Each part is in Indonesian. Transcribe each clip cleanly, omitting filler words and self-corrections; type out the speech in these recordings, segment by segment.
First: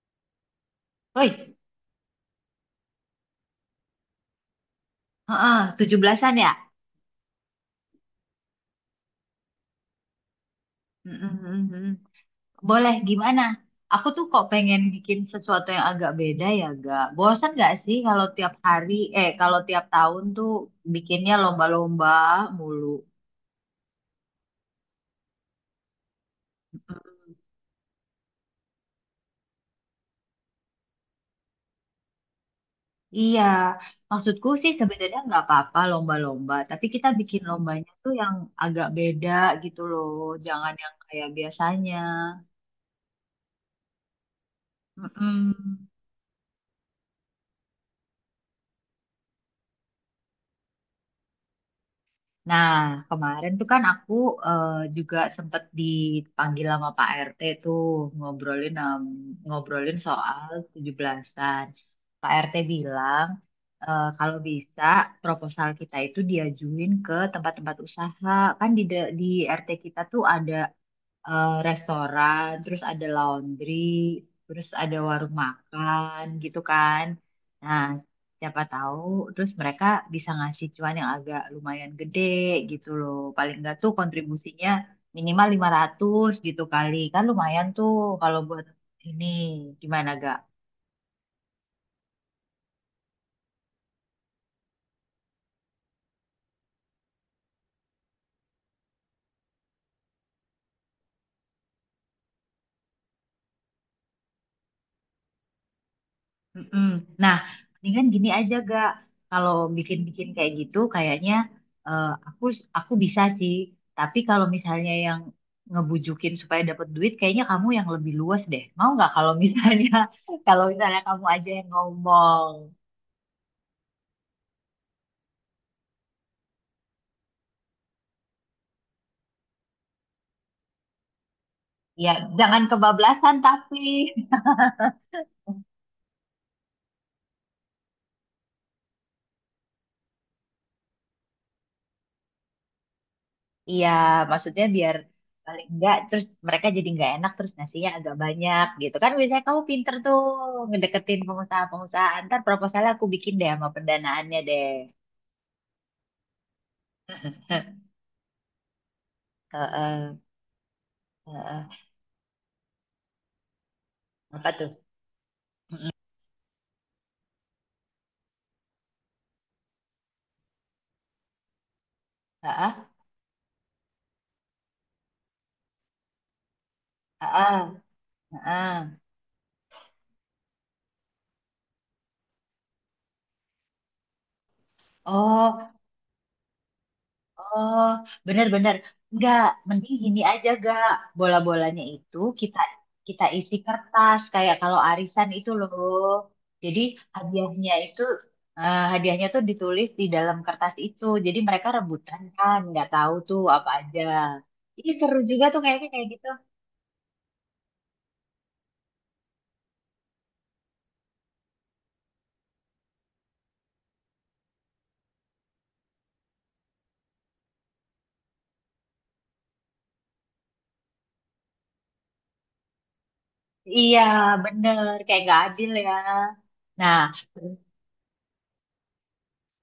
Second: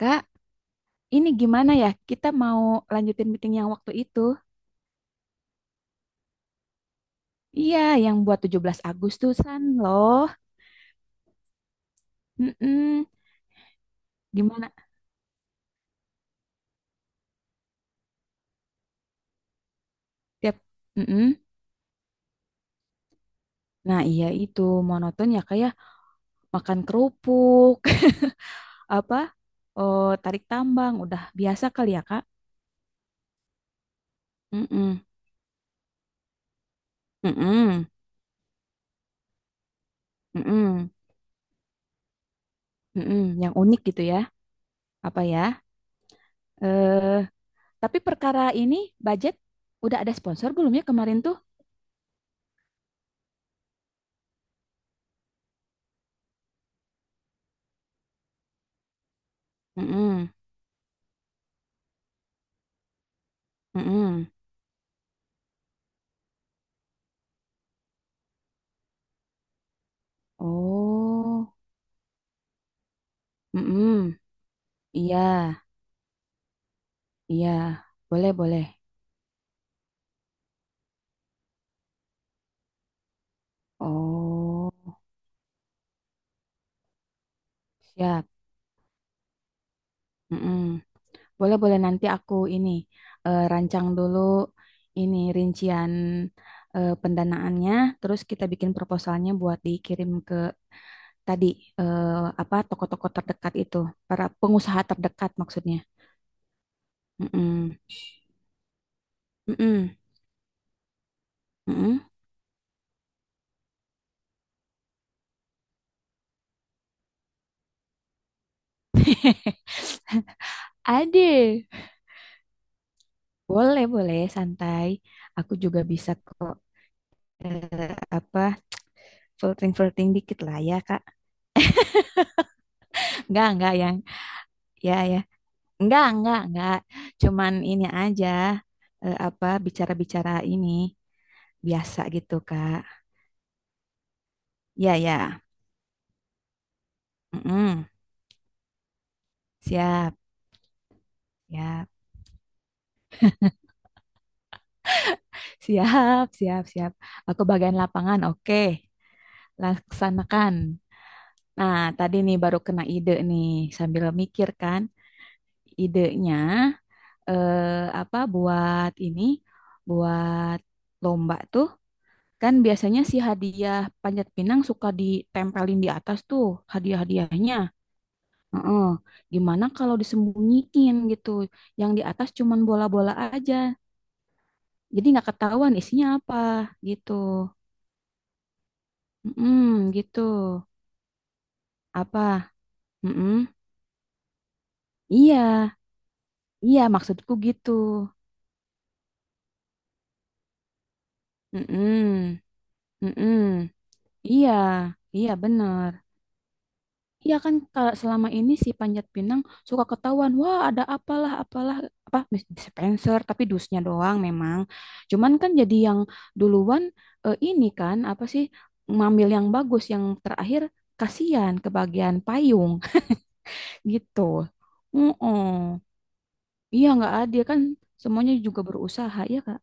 Kak, ini Oi, gimana ya? Kita mau lanjutin meeting yang waktu itu. heeh, 17-an ya? Iya, yang buat 17 Agustusan loh. Mm-mm, mm-mm. Boleh, Mm-mm. gimana? Aku tuh kok Gimana? pengen bikin sesuatu yang agak beda ya, gak? Bosan gak sih kalau tiap hari, eh kalau tiap tahun tuh Tiap. bikinnya Mm-mm. lomba-lomba mulu? Nah, iya itu monoton ya kayak makan kerupuk, apa? Oh, tarik tambang udah biasa kali ya, Kak? Iya, maksudku sih Mm-mm. sebenarnya nggak apa-apa lomba-lomba, tapi kita bikin Mm-mm. lombanya tuh yang agak beda gitu loh, jangan Mm-mm. yang kayak biasanya. Mm-mm. Yang unik gitu ya. Apa ya? Mm-mm. Eh, tapi perkara ini budget udah ada sponsor belum ya kemarin tuh? Nah, kemarin tuh kan aku eh, juga sempet dipanggil sama Pak RT tuh ngobrolin ngobrolin Mm-mm. soal 17-an. Pak RT bilang Mm-mm. kalau bisa proposal kita itu diajuin ke tempat-tempat usaha. Kan di RT kita tuh ada Oh. restoran, terus ada laundry, Mm-mm. terus ada Iya, warung makan gitu kan. iya. Nah, Boleh, siapa boleh. tahu terus mereka bisa ngasih cuan yang agak lumayan gede gitu loh. Paling enggak tuh kontribusinya Oh, minimal 500 gitu kali. Kan lumayan tuh siap. kalau buat ini, gimana ga? Mm-mm. Boleh, boleh. Nanti aku ini rancang dulu ini rincian pendanaannya. Terus kita bikin proposalnya buat dikirim ke tadi eh, apa toko-toko terdekat itu, para pengusaha terdekat maksudnya. Mm-mm. Nah, Mm-mm. mendingan gini aja gak, kalau Mm-mm. bikin-bikin kayak gitu, kayaknya Mm-mm. eh, aku aku bisa sih. Tapi kalau misalnya yang ngebujukin supaya dapat duit, kayaknya kamu yang lebih luas deh. Mau nggak kalau misalnya kalau misalnya kamu aja Ade, yang ngomong, boleh, boleh, santai. Aku juga bisa kok apa flirting flirting dikit lah ya kak. ya jangan kebablasan Nggak yang tapi. ya ya nggak cuman ini aja apa bicara bicara ini biasa gitu kak. Iya, maksudnya biar Ya ya. paling enggak terus mereka jadi nggak enak terus Mm-mm. nasinya agak banyak gitu kan, biasanya kamu pinter Siap tuh ngedeketin siap pengusaha-pengusaha, ntar proposalnya aku bikin deh sama pendanaannya deh. siap. Siap siap. Aku bagian lapangan. Oke, Heeh, laksanakan. Nah heeh. tadi nih baru kena ide nih sambil mikir Apa tuh? kan. Idenya apa buat ini buat lomba tuh. Kan Heeh, biasanya si hadiah panjat pinang suka ditempelin di atas tuh hadiah-hadiahnya. heeh, heeh. Heeh. Gimana kalau disembunyiin gitu? Yang di atas cuman bola-bola aja. Jadi nggak Oh. ketahuan isinya apa gitu. Oh, bener-bener. Enggak, Mm mending gini gitu. aja gak. Bola-bolanya itu Apa? kita kita Mm. isi kertas kayak kalau arisan Iya, itu loh. Jadi iya maksudku gitu. hadiahnya itu, hadiahnya tuh ditulis di dalam kertas itu. Jadi mereka rebutan Mm-mm, kan, nggak tahu tuh mm-mm. apa aja. Iya, Ini seru iya juga tuh kayaknya bener. kayak gitu. Iya kan kalau selama ini si Panjat Pinang suka ketahuan, wah ada apalah apalah apa dispenser tapi dusnya doang memang. Cuman kan jadi yang duluan ini kan apa sih ngambil yang bagus yang terakhir kasihan ke bagian payung Iya, gitu. bener. Kayak nggak Heeh. adil ya. Iya Nah, nggak adil kan semuanya juga berusaha ya Kak.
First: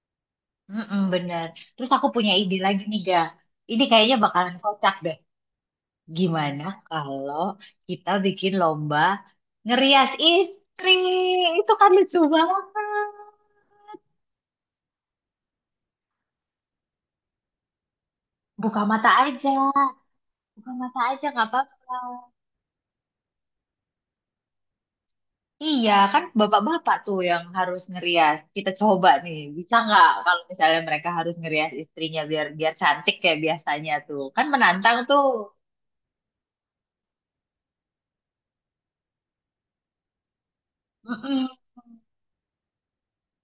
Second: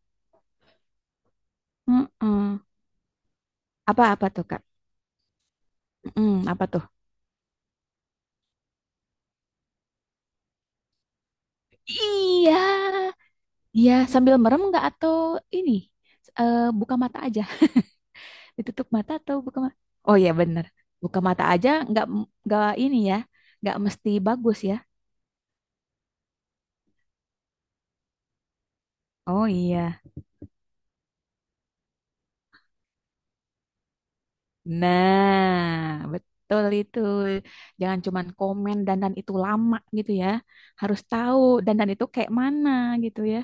mm bener. Terus aku punya ide Heeh. lagi nih, Ga. Ini kayaknya Apa-apa tuh bakalan Kak? kocak. Mm, Gimana apa tuh? kalau kita bikin lomba ngerias istri? Itu kan lucu banget. Iya. Iya sambil merem nggak atau ini buka mata aja. Buka Ditutup mata mata atau aja, buka mata? Oh iya bener. buka mata Buka aja mata nggak aja apa-apa. Nggak ini ya. Nggak mesti bagus ya. Iya, kan bapak-bapak tuh yang harus ngerias. Kita coba nih, Oh bisa iya. nggak kalau misalnya mereka harus ngerias istrinya biar biar cantik kayak biasanya tuh. Kan menantang tuh. Nah, betul itu. Jangan cuman komen dandan itu lama gitu ya. Harus tahu Mm-mm, dandan itu kayak mana gitu ya.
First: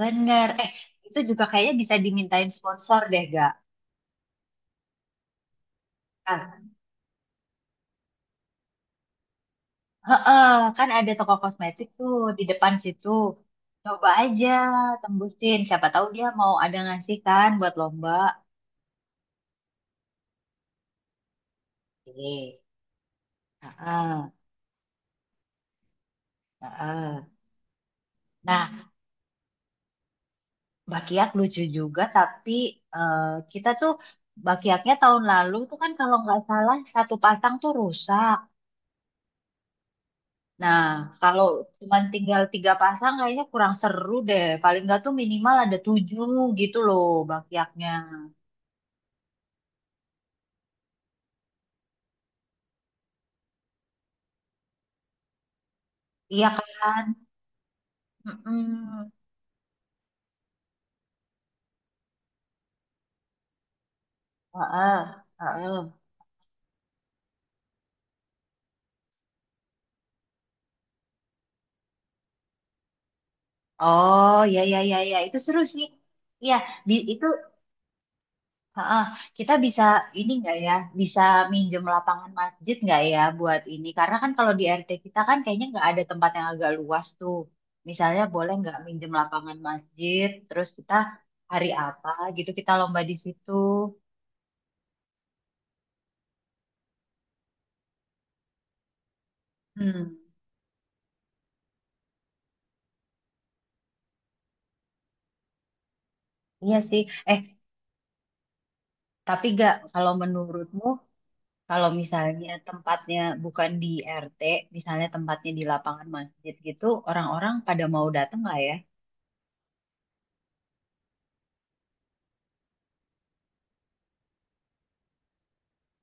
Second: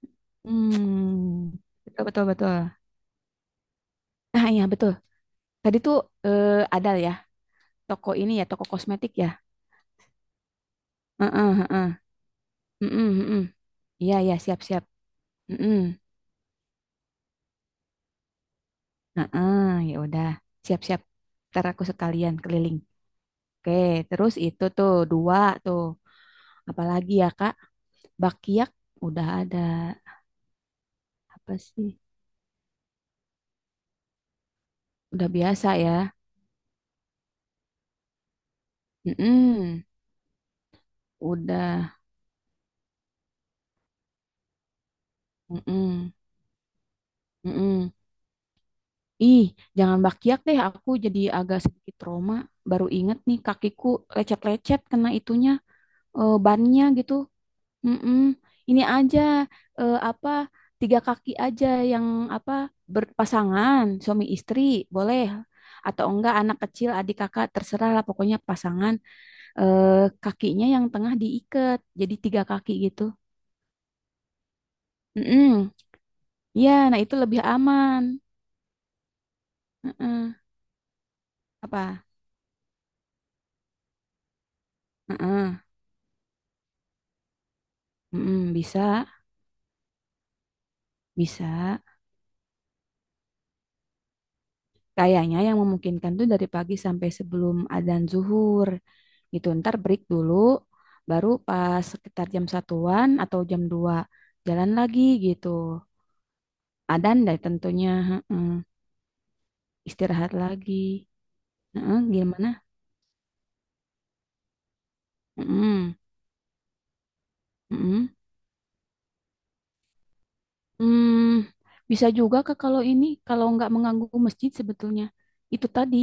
bener. Eh, itu juga Hmm. kayaknya bisa Betul betul dimintain betul. sponsor deh, Nah, iya betul. Tadi tuh eh, gak? ada ya toko ini ya, toko kosmetik ya. Heeh, kan ada Heeh, toko kosmetik heeh. tuh di depan situ. Heeh, heeh. Coba Iya, iya, aja siap-siap. tembusin. Heeh. Siapa tahu dia mau ada ngasih kan buat lomba. Heeh, ya udah. Siap-siap. Ntar aku sekalian Oke. keliling. Oke, Heeh, terus itu tuh dua tuh. Apalagi heeh. ya, Kak? Bakiak Nah, udah ada. bakiak Apa lucu sih? juga tapi, eh, kita tuh bakiaknya tahun Udah lalu biasa tuh ya. kan kalau nggak salah satu pasang tuh rusak. Mm-mm, Nah, kalau udah. cuma tinggal 3 pasang kayaknya kurang seru deh. Paling nggak tuh minimal ada Mm-mm, 7 gitu loh bakiaknya. mm-mm. Ih, jangan bakiak deh. Aku jadi agak sedikit trauma. Baru inget nih kakiku lecet-lecet kena itunya Iya bannya kan? gitu. Mm-mm. Ini Mm-mm. aja apa tiga kaki aja yang apa berpasangan suami istri Heeh, boleh heeh. atau enggak anak kecil adik kakak terserah lah pokoknya pasangan eh, kakinya yang tengah diikat jadi tiga kaki gitu. Oh, ya, ya, ya, ya, itu seru Mm-mm. sih. Iya, Ya, di nah itu itu lebih aman. heeh. Kita bisa ini Mm-mm. nggak ya? Bisa minjem Apa? lapangan masjid nggak ya buat ini? Karena kan kalau di RT kita kan Mm-mm. kayaknya nggak ada tempat yang agak luas tuh. Misalnya boleh Mm-mm. nggak Bisa, minjem lapangan masjid? Terus kita hari bisa. apa gitu kita lomba di situ. Kayaknya yang memungkinkan tuh dari pagi sampai sebelum adzan zuhur gitu. Ntar break Hmm, dulu, baru pas sekitar jam satuan atau jam 2 jalan lagi gitu. iya sih. Adzan deh Eh, tentunya, heeh. tapi gak kalau Istirahat lagi. menurutmu, kalau Heeh, misalnya gimana? tempatnya bukan di RT, misalnya tempatnya di Heeh, lapangan masjid gitu, orang-orang pada heeh. mau datang nggak ya? Hmm, bisa juga Kak kalau ini kalau nggak mengganggu masjid sebetulnya. Itu tadi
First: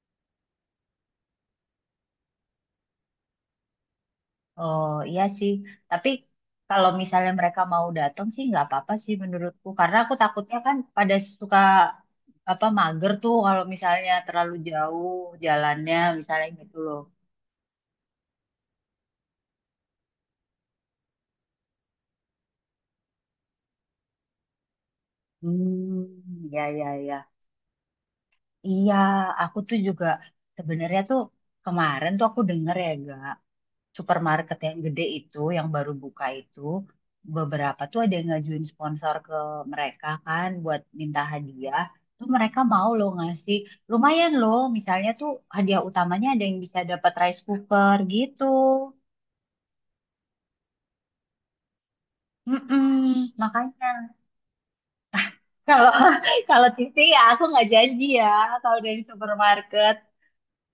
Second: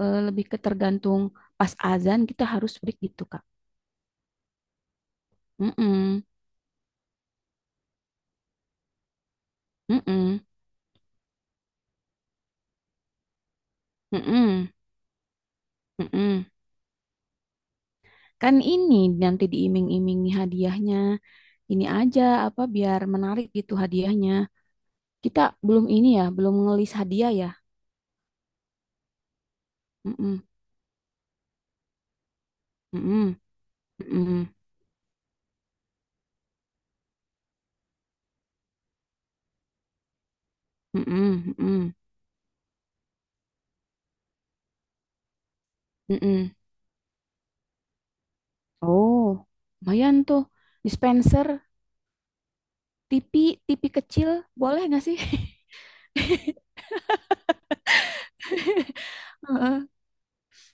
lebih ke tergantung pas azan kita harus break gitu Kak. Oh iya sih, tapi Heeh, kalau misalnya mereka mau datang sih nggak apa-apa sih menurutku, karena aku heeh, takutnya kan pada suka apa mager tuh kalau misalnya terlalu heeh, jauh jalannya heeh. misalnya gitu loh. Kan ini nanti diiming-imingi hadiahnya. Ini aja apa biar menarik gitu hadiahnya. Kita belum Hmm, ini ya, belum ya ngelis ya hadiah ya. ya. Iya, aku tuh juga Mm-mm, sebenarnya tuh kemarin tuh aku denger ya, Ga. mm-mm, mm-mm, Supermarket yang gede itu, yang baru buka itu, beberapa tuh ada yang ngajuin sponsor ke mereka kan buat minta mm-mm, hadiah. mm-mm, Tuh mereka mau loh ngasih. Lumayan loh, misalnya tuh hadiah utamanya ada mm-mm. yang bisa dapat rice cooker gitu. Oh, lumayan tuh. Dispenser, Mm-mm, TV, TV makanya kecil, boleh nggak sih? kalau kalau TV ya aku nggak janji ya kalau dari Heeh. supermarket.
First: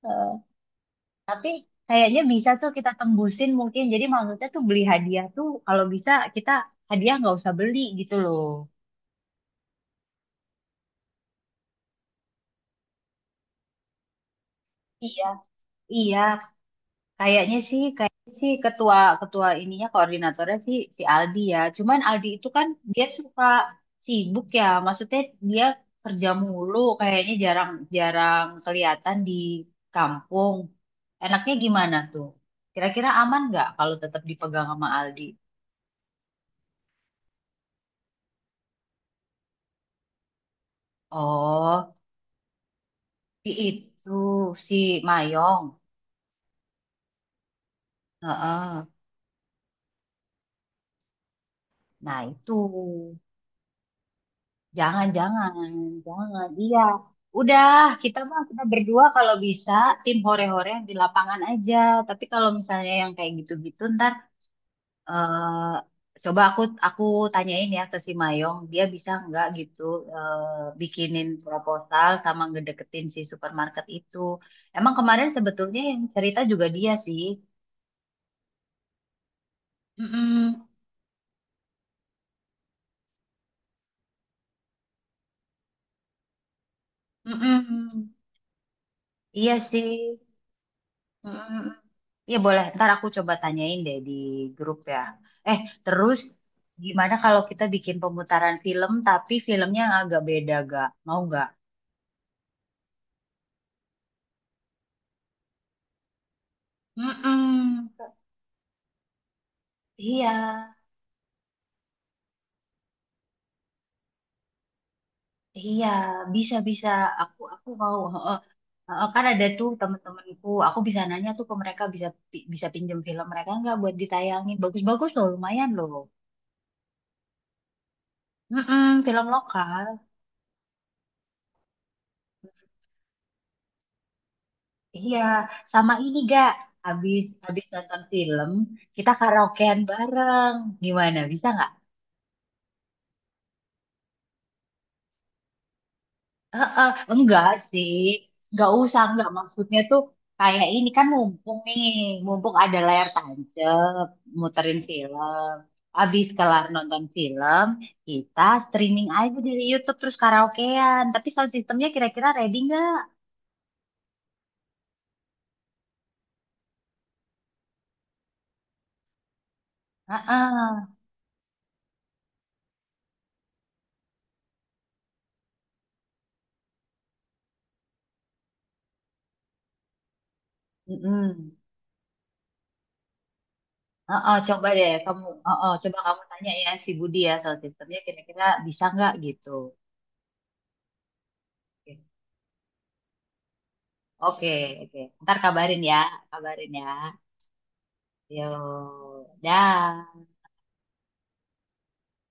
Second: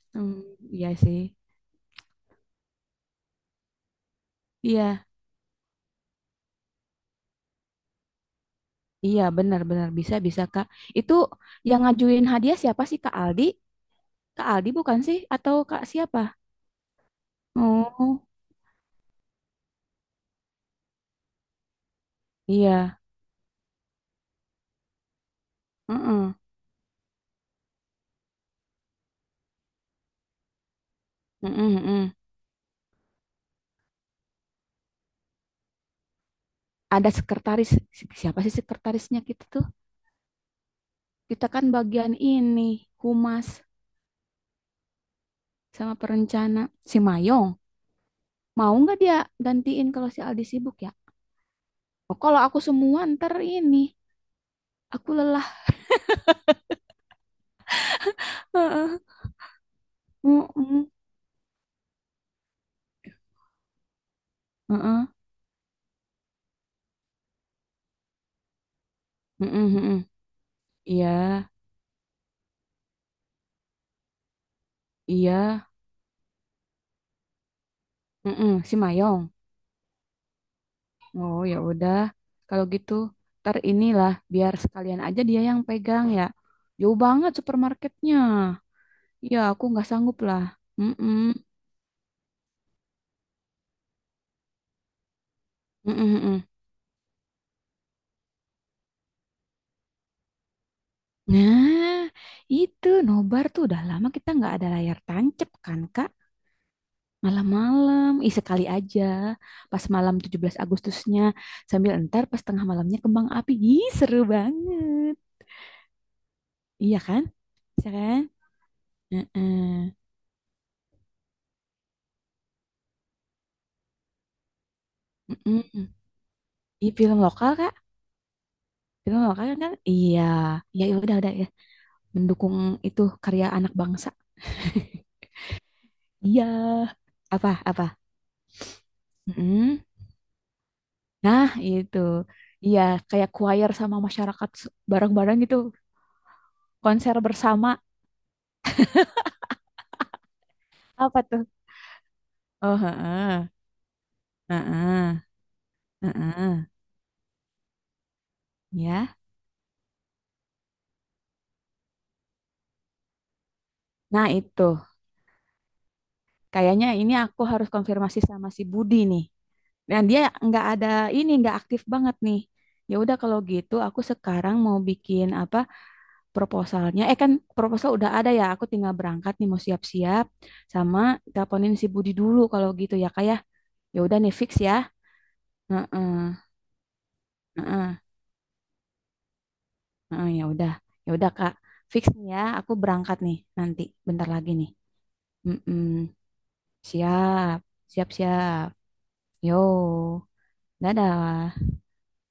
Eh, Hmm, iya sih. tapi kayaknya bisa tuh kita tembusin mungkin. Jadi maksudnya tuh beli Iya, hadiah tuh kalau bisa kita hadiah nggak usah beli gitu loh. iya benar-benar bisa bisa Kak. Itu yang ngajuin hadiah siapa sih Kak Aldi? Kak Aldi bukan sih? Iya, Atau Kak iya. siapa? Oh, Kayaknya sih ketua ketua ininya koordinatornya sih si Aldi ya. Cuman Aldi itu kan iya. dia suka sibuk ya. Maksudnya dia kerja Heeh, mulu, kayaknya jarang-jarang kelihatan di kampung. Enaknya heeh, gimana heeh. tuh? Kira-kira aman nggak kalau tetap dipegang sama Aldi? Ada sekretaris. Siapa sih sekretarisnya kita tuh? Kita kan Oh, bagian ini, humas si itu, si Mayong. sama perencana. Si Mayong. Mau Heeh. nggak dia gantiin kalau si Aldi sibuk ya? Oh, Nah kalau itu. aku semua ntar ini. Jangan, Aku lelah. jangan, jangan. Iya, udah kita mah kita Heeh, berdua kalau bisa tim hore-hore yang heeh, di lapangan aja. Tapi kalau misalnya yang kayak gitu-gitu ntar, heeh, eh, coba aku tanyain ya ke si Mayong, dia bisa nggak heeh, gitu, heeh. eh, Iya, bikinin proposal sama ngedeketin si supermarket itu. Emang kemarin iya. sebetulnya yang cerita juga dia sih. Heeh, si Mayong. Mm-mm, Oh ya udah. Kalau gitu ntar inilah biar sekalian aja dia yang pegang ya. Jauh banget mm-mm. supermarketnya. Ya, Iya aku nggak sanggup sih. lah. Mm-mm. Mm-mm. Iya boleh, ntar aku coba tanyain deh di grup ya. Eh, Mm-mm, terus mm-mm. gimana kalau kita bikin pemutaran film tapi filmnya yang agak beda gak? Mau gak? Nah, itu nobar tuh udah lama kita nggak ada layar tancep kan, Kak? Mm-mm. Malam-malam, ih sekali aja. Pas malam Iya, 17 Agustusnya, sambil entar pas tengah malamnya kembang api. Ih, seru banget. iya, bisa bisa. Iya kan? Aku Bisa mau. kan? Heeh, heeh. Kan ada tuh Heeh. temen-temenku. Aku bisa nanya tuh ke mereka bisa bisa pinjem film mereka nggak buat ditayangin. Bagus-bagus loh, Mm. lumayan loh. Ih, film lokal, Kak? Mm-mm, Film film lokal kan? Kan? lokal. Iya. Ya, ya udah ya. Mendukung itu karya anak bangsa. Iya, sama ini Iya. gak. Habis Apa, Habis apa? nonton film, kita karaokean Mm. bareng. Gimana? Bisa Nah, nggak? itu. Iya, kayak choir sama masyarakat bareng-bareng gitu. Eh, eh, Konser enggak bersama. sih. Enggak usah, enggak. Maksudnya tuh kayak ini kan Apa tuh? mumpung nih, mumpung Oh, ada layar heeh. tancap, muterin Heeh. film. Habis Heeh. kelar nonton film, kita streaming Ya. aja dari YouTube terus karaokean. Tapi sound sistemnya kira-kira ready nggak? Nah, itu. Kayaknya ini aku harus konfirmasi sama si Budi nih. Dan dia nggak Heeh. ada ini, nggak aktif banget nih. Ya udah kalau gitu aku sekarang mau bikin apa proposalnya. Eh kan proposal udah ada ya. Aku tinggal berangkat nih mau siap-siap sama Mm-mm. teleponin si Budi dulu kalau gitu ya kayak. Ya ya udah nih Heeh, fix coba ya. deh kamu, heeh, coba Heeh. kamu tanya ya si Budi ya soal sistemnya Heeh. kira-kira bisa nggak gitu. Heeh, ya udah Kak, fix nih ya, aku berangkat nih nanti, bentar Oke, lagi nih. oke, oke. Ntar kabarin Mm-mm. ya, kabarin ya. Siap, siap, siap. Yo, Yo, dah. dadah.